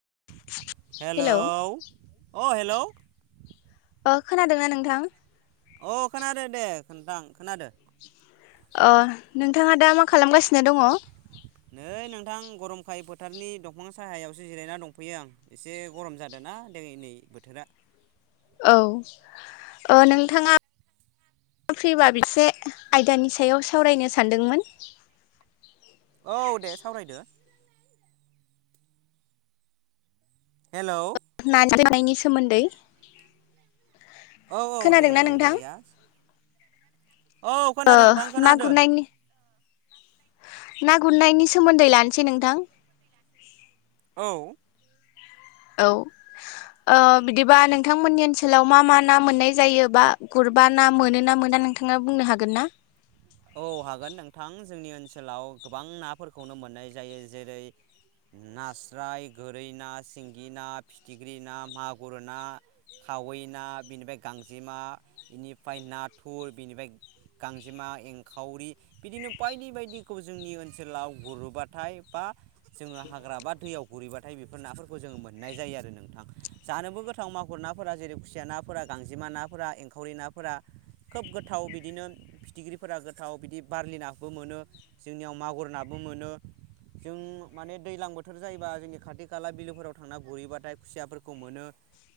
Hello hello अ hello अ खोनादोंना नोंथां अ खोनादो दे नोंथां खोनादो अ नोंथाङा दा मा खालामगासिनो दङ नै नोंथां गरमखायै फोथारनि दंफां साहायावसो जिरायना दंफैयो आं एसे गरम जादों ना दिनै नै बोथोरा औ नोंथाङा फ्रिबा मोनसे आयदानि सायाव सावरायनो सानदोंमोन औ दे सावरायदो हेलौ औ नारजि जानायनि सोमोन्दै औ औ दे औ बरिया औ ओ खोनादों नोंथां ना खोनादो गुरनायनि ना गुरनायनि सोमोन्दै लानोसै नोंथां औ औ बिदिबा नोंथांमोननि ओनसोलाव मा मा ना मोननाय जायोबा गुर बा ना मोनोना मोना नोंथाङा बुंनो हागोनना औ हागोन नोंथां जोंनि ओनसोलाव गोबां नाफोरखौनो मोननाय जायो जेरै नास्राय गोरै ना सिंगि ना फिथिख्रि ना मागुर ना खावै ना बेनिफ्राय गांजेमा बेनिफ्राय नाथुर बेनिफ्राय गांजेमा एं खावरि बिदिनो बायदि बायदिखौ जोंनि ओनसोलाव गुरोबाथाय बा जोङो हाग्रा बा दैयाव गुरैबाथाय बेफोर नाफोरखौ जोङो मोननाय जायो आरो नोंथां जानोबो गोथां मागुर नाफोरा जेरै खुसिया नाफोरा गांजेमा नाफोरा एंखावरि नाफोरा खोब गोथाव बिदिनो फिथिख्रि फोरा गोथाव बिदि बारलि नााबो मोनो जोंनियाव मागुर नाबो मोनो जों माने दैज्लां बोथोर जायोबा जोंनि खाथि खाला बिलोफोराव थांना गुरहैबाथाय खुसियाफोरखौ मोनो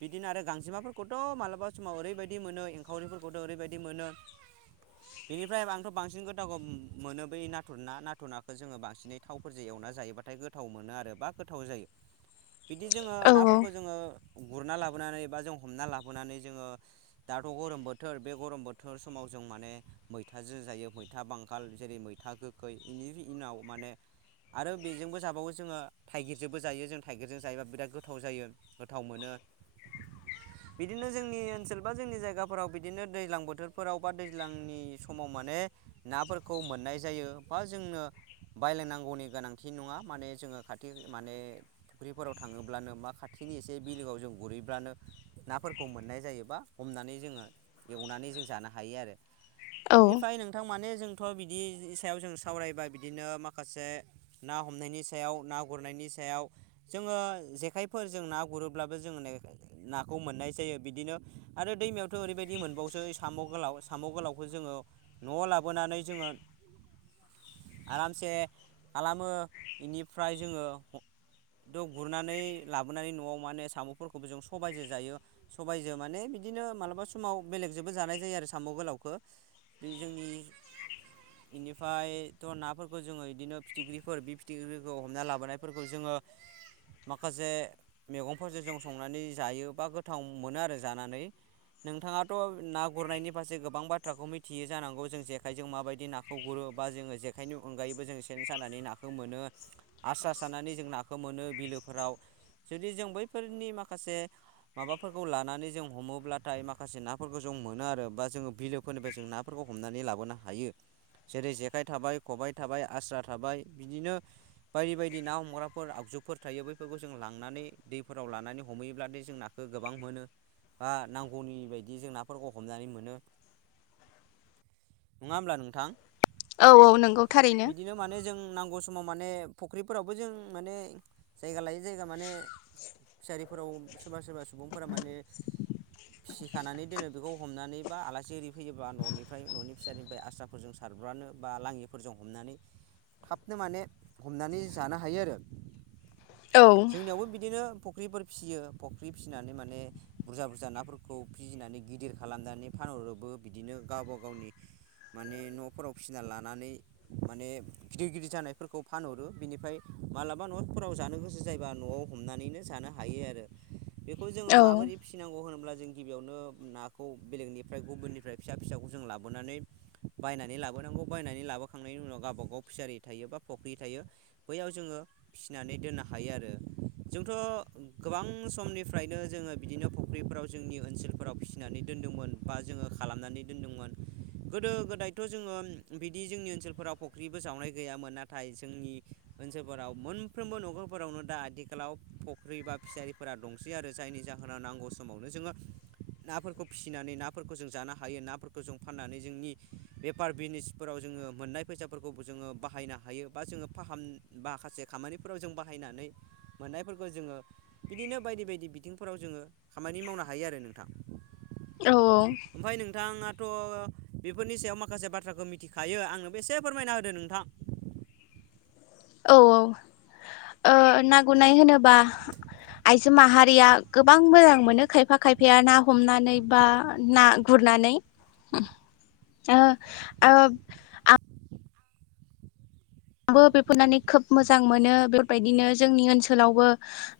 बिदिनो आरो गांजेमाफोरखौथ मालाबा समाव ओरैबायदि मोनो एंखावरिफोरखौथ ओरैबायदि मोनो [inaudible] बेनिफ्राय आंथ बांसिन गोदावखौ मोनो बै नाथुर ना नाथुर नाखौ जोङो बांसिनै थावफोरजों एवना जायोबाथ बाथाय गोथाव मोनो आरो बा गोथाव जायो [inaudible] बिदि जोङो औ नाफोरखौ जोङो गुरना लाबोनानै बा जों हमना लाबोनानै जोङो दाथ' गरम बोथोर बे गरम बोथोर समाव जों माने मैथाजों जायो मैथा बांगाल जेरै मैथा गोखै बेनि उनाव माने आरो बेजोंबो जाबावो जोङो थाइगिरजोंबो जायो जों थाइगिरजों जायोबा बिराद गोथाव जायो गोथाव मोनो [inaudible] बिदिनो जोंनि ओनसोल बा जोंनि जायगाफोराव बिदिनो दैज्लां बोथोरफोराव बा दैज्लांनि समाव माने नाफोरखौ मोननाय जायो बा जोंनो बायलायनांगौनि गोनांथि नङा माने जोङो खाथि माने फुख्रिफोराव थाङोब्लानो मा खाथि नि एसे बिलोआव जों गुरहैब्लानो नाफोरखौ मोननाय जायोबा हमनानै जोङो एवनानै जों जानो हायो आरो औ बेनिफ्राय नोंथां माने जोंथ' बिदिनि सायाव जों सावरायबा बिदिनो माखासे ना हमनायनि सायाव ना गुरनायनि नि सायाव जोङो जेखायफोरजों ना गुरोब्लाबो जों नाखौ मोननाय जायो बिदि बिदिनो आरो दैमायावथ' ओरैबायदि मोनबावसो साम' गोलाव साम' गोलावखौ जोङो न'आव लाबोनानै जोङो आरामसे खालामो बेनिफ्राय जोङो द' गुरनानै लाबोनानै न'आव माने साम'फोरखौबो जों सबायाइजो जायो सबाइजो माने बि बिदिनो मालाबा समाव बेलेगजोंबो जानाय जायो आरो साम' गोलावखौ बे जोंनि बेनिफ्रायथ' नाफोरखौ जोङो बिदिनो फिथिख्रिफोर बे फिथिख्रिफोरखौ हमना लाबोनायफोरखौ जोङो ओ माखासे मैगंफोरजों जों संनानै जायो बा गोथाव मोनो आरो जानानै नोंथाङाथ' ना गुरनायनि फारसे गोबां बाथ्राखौ मिथि थियो जानांगौ जों जेखायजों माबायदि नाखौ गुरो बा जोङो जेखाइनि अनगायैबो जों सेन सानानै नाखौ मोनो आसारा सारननानै जों नाखौ मोनो बिलोफोराव जुदि जों बैफोरनि माखासे माबाफोरखौ लानानै जों हमोब्लाथाय माखासे नाफोरखौ जों मना आरो बा जोङो बिलोफोरनिफ्राय जों नाफोरखौ हमनानै लाबोनो हायो। जेरै जेखाइ थाबाय खबाइ थाबाय आस्रा थाबाय बिदिनो बायदि बायदि ना हमग्राफोर आगजु जुफोर थायो बैफोरखौ जों लांनानै दैफोराव लानानै हमहैयोब्लादि जों नाखौ गोबां मोनो बा नांगौनि बायदि जों नाफोरखौ हमनानै मोनो। नङा होमब्ला नोंथां औ औ नंगौ थारैनो बिदिनो माने जों नांगौ समाव माने फख्रिफोरावबो जों माने जायगा लायै जायगा माने सारिफोराव सोरबा सोरबा सुबुंफोरा माने फिसिखानानै दोनो बेखौ हमनानै बा आलासि इरि फैयो बा न'निफ्राय न'नि फिसानिफ्राय आस्राफोरजों सारब्रानो बा लाङिफोरजों हमनानै थाबनो माने हमनानै जानो हायो आरो औ जोंनियावबो बिदिनो फख्रिफोर फिसियो फख्रि फिसिनानै माने बुरजा बुरजा नाफोरखौ फिसिनानै गिदिर खालामनानै फा फानहरोबो बिदिनो गावबा गावनि माने न'फोराव फिना लानानै माने गिदिर गिदिर जानायफोरखौ फानहरो बिनिफाय मालाबा न'फोराव जानो गोसो जायोबा न'आव हमनानैनो जानो हायो आरो। बेखौ जोङो औ माबोरै फिसिनांगौ होनोब्ला जों गिबियावनो नाखौ बेलेगनिफ्राय गुबुननि फ्राय फिसा फिसाखौजों लाबोनानै बायनानै लाबोनांगौ बायनानै लाबोखांनायनि उनाव गावबा गाव फिसारि थायो बा फख्रि थायो। बैयाव जोङो फिसिनानै दोननो हायो आरो। जोंथ' गोबां समनिफ्रायनो जोङो बिदिनो फख्रिफोराव जोंनि ओनसोलफोराव फिसिनानै दो दोनदोंमोन बा जोङो खालामनानै दोनदोंमोन। गोदो गोदायथ' जोङो बिदि जोंनि ओनसोलफोराव फख्रिबो जावनाय गैयामोन। नाथाय जोंनि ओनसोलफोराव मोनफ्रोमबो न'खरफोरावनो दा आथिखालाव फख्रि बा फिसारिफोरा दंसै आरो जायनि जाहोनाव होनाव नांगौ समावनो जोङो नाफोरखौ फिसिनानै नाफोरखौ जों जानो हा हायो नाफोरखौ जों फाननानै जोंनि बेफार बिजनेसफोराव जोङो मोननाय फैसाफोरखौ जोङो बाहायनो हायो हायो बा जोङो फाहाम बा खासे खामानिफोराव जों बाहायनानै मोननायफोरखौ जोङो बिदिनो बायदि बायदि बिथिंफोराव जोङो खामानि मावनो हायो आरो नोंथां। औ औ ओमफाय नोंथाङाथ' बेफोरनि सायाव माखासे बाथ्राखौ मिथिखायो आंनोबो एसे फोरमायना होदो नोंथां। औ औ ओ ना गुरनाय होनोबा आइजो माहारिया गोबां मोजां मोनो खायफा खायफाया ना हमनानै बा ना गुर नानै ओ ओ आ आंबो [inaudible] नानै खोब मोजां मोनो बेफोर बायदिनो जोंनि ओनसोलावबो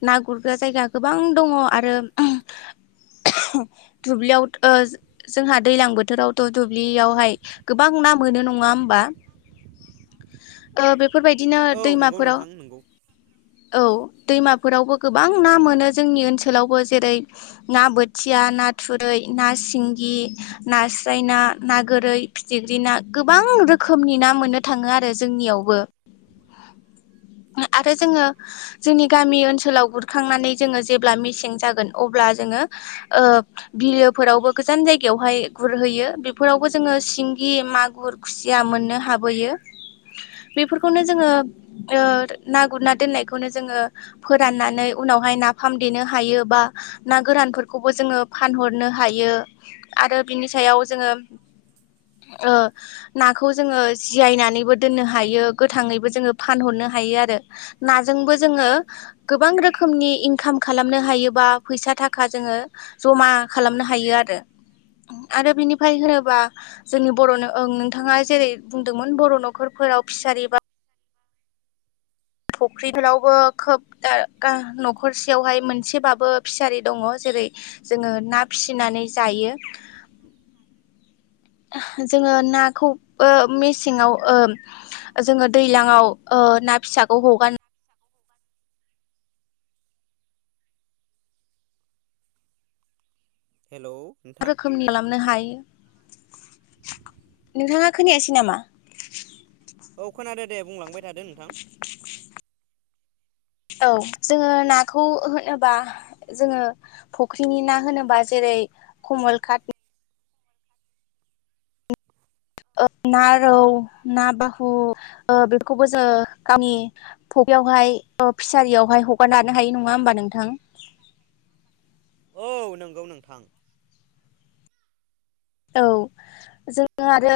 ना गुरग्रा जायगा गोबां दङ' आरो। दुब्लियाव थ ओ जोंहा दैलां बोथोरावथ' दुब्लियावहाय गोबां ना मोनो नङा होनबा? ओ बेफोर बायदिनो औ नंगौ दैमाफोराव नोंथां नंगौ औ दैमाफोरावबो गोबां ना मोनो जोंनि ओनसोलावबो जेरै ना बोथिया ना ना थुरै ना सिंगि नास्राय ना ना गोरै फिथिख्रि ना गोबां रोखोमनि ना मोननो थाङो आरो जोंनियावबो ओ आरो जोङो जोंनि गामि ओनसोलाव गुरखांनानै जोङो जेब्ला मेसें जागोन अब्ला जोङो ओ बिलोफोरावबो गोजान जायगायावहाय गुरहैयो बेफोरावबो जोङो सिंगि मागुर खुस या मोननो हाबोयो बेफोरखौनो जोङो ओ ना गुरना दोननाय खौनो जोङो फोराननानै उनावहाय नाफाम देनो हायो बा ना गोरानफोरखौबो जोङो फानहरनो हायो आरो बिनि सायाव जोङो ओ नाखौ जोङो जिरायनानैबो दोननो हायो गोथाङैबो जोङो फानहरनो हायो आरो ना जोंबो जोङो गोबां रोखोमनि इंखाम खालामनो हायो बा फैसा थाखा जोङो जमा खालामनो हायो आरो। आरो बिनिफ्राय होनोबा जोंनि बर'नों ओं नोंथाङा जेरै बुंदोंमोन बर' न'खरखौ फोराव फिसारि बा फुख्रिफ्रावबो खोबनो न'खरसेयावहाय मोनसेबाबो फिसारि दङ। जेरै जेरै जोङो ना फिसिनानै जायो। जोङो नाखौबो मेसेङाव जोङो दैलाङाव ना फिसाखौ हगारनो हेलौ नोंथां रोखोमनि खालामनो हायो। नोंथाङा खोनायासै नामा? औ खोनादो दे बुंलांबाय थादो नोंथां। औ जोङो नाखौ होनोबा जोङो फुख्रिनि ना होनोबा जेरै कमल कादनि ना रौ ना बाहु बेफोरखौबो जोङो गावनि फखरियावहाय फिसारियावहाय हगारनि लानो हायो नङा होमबा? नोंथां औ नंगौ नोंथां औ जोङो आरो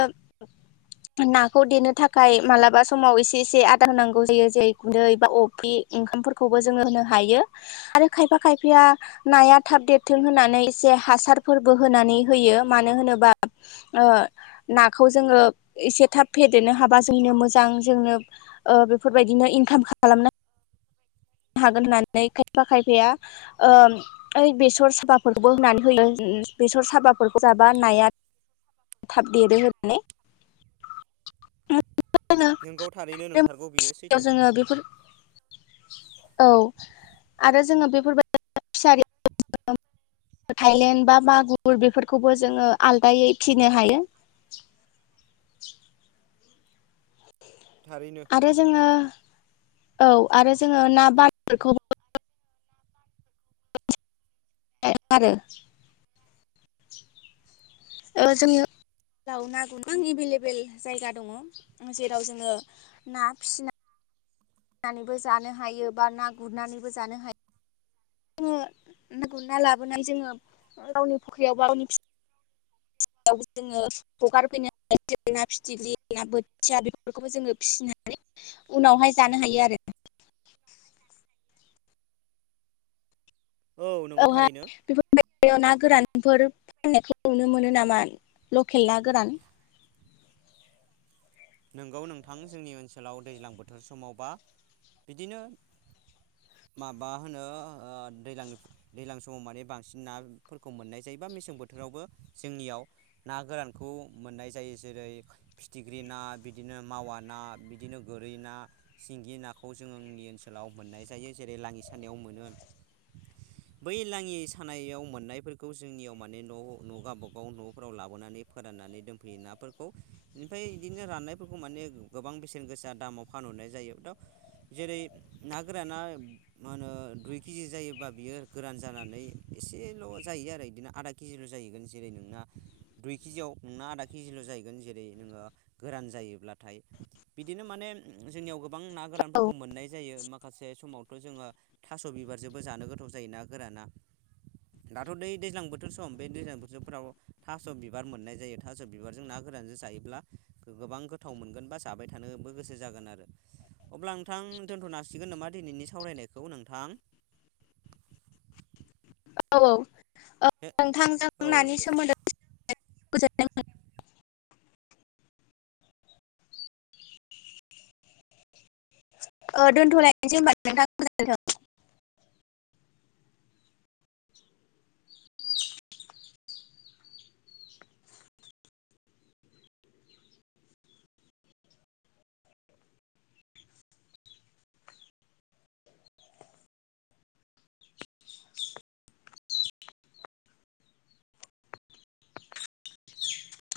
नाखौ देनो थाखाय मालाबा समाव एसे एसे आदार होनांगौ जायो जेरै गुन्दै बा अफ्रि ओंखामफोरखौबो जोङो होनो हायो आरो खायफा खायफाया नाया थाब देरथों होननानै एसे हासारफोरबो होनानै होयो। मानो होनोबा नाखौ जोङो एसे थाब फेदेरनो हाबा जोंनो मोजां जोंनो बेफोरबायदिनो इनकाम खालामनो हायो। हागोन होननानै खायफा खायफाया ओ बेसर साबाफोरखौबो होननानै होयो। बेसर साबाफोरखौ जाबा नाया थाब देरो होनानै नोंगौ थारैनो नोंथारगौ बियो सैथो जोङो बेफोर औ आरो जोङो बेफोरबायदि फिसारि थाइलेण्ड बा मागुर बेफोरखौबो जोङो आलादायै फिनो हायो। थारैनो आरो जोङो औ आरो जोङो ना बारलिफोरखौबो [unintelligible] आरो औ जोङो जाव ना गोबां एभेलेबेल जायगा दङ जेराव जोङो ना फिसिनाय नानैबो जानो हायो बा ना गुरनानैबो जानो हायो जोङो ना गुरना लाबोनाय जोङो गावनि फुख्रियाव बा गावनि फि फि जोङो हगारफैनो हायो ज ना फिथिख्रि ना बोथिया बेफोरखौबो जोङो फिसिनो हायो उनावहाय जानो हायो आरो औ नंगौ थारैनो बेफोर फाननायखौ नुनो मोनो नामा लकेल ना गोरान [inaudible] नोंगौ नोंथां जोंनि ओनसोलाव दैज्लां बोथोर समावबा बिदिनो [inaudible] माबा होनो दैज्लांनि दैज्लां समाव माने बांसिन नाफोरखौ मोननाय जायोबा मेसें बोथो बेावबो जोंनियाव ना गोरानखौ मोननाय जायो जेरै फिथिख्रि ना बिदिनो मावा ना बिदिनो गोरै ना सिंगि नाखौ जोंनि ओनसोलाव मोननाय जायो जे रै लाङि सानायाव मोनो [inaudible] बै लाङि सानायाव मोननायफोरखौ जोंनियाव माने न' न' गावबागाव न'फोराव लाबोनानै फोरान नानै नाफोरखौ ओमफ्राय इदिनो लांनायफोरखौ फोरखौ माने गोबां बेसेन गोसा दामाव फानहरनाय जायो दा जेरै ना गोराना मा होनो दुइ केजि जायोबा बियो गोरान जानानै एसेल जायो आरो बिदिनो आदा केजिल जाहैगोन जेरै नोंना दुइ केजियाव नोंना आदा केजिल जाहैगोन जेरै नोङो गोरान जायो ब्लाथाय बिदिनो माने जोंनियाव गोबां ना औ गोरानफोरखौ मोननाय जायो माखासे समावथ जों ओ थास बिबारजोंबो जानो गोथाव जायो ना गोराना दाथ दै दैज्लां बोथोर सम बे दैज्लां बोथोरफ्राव थास' बिबार मोननाय जायो थास' बिबारजों ना रानजों जायोब्ला गोबां गोथ थाव मोनगोन बा जाबाय थानोबो गोसो जागोन आरो अब्ला नोंथां दोनथ'नो हासिगोन नामा दिनैनि सावरायनाय बेखौ नोंथां [inaudible] औ औ औ ओ नोंथांजों औ नानि दे सोमोन्दै [unintelligible] दोनथलायनोसै होमबा नोंथां। [unintelligible] [inaudible]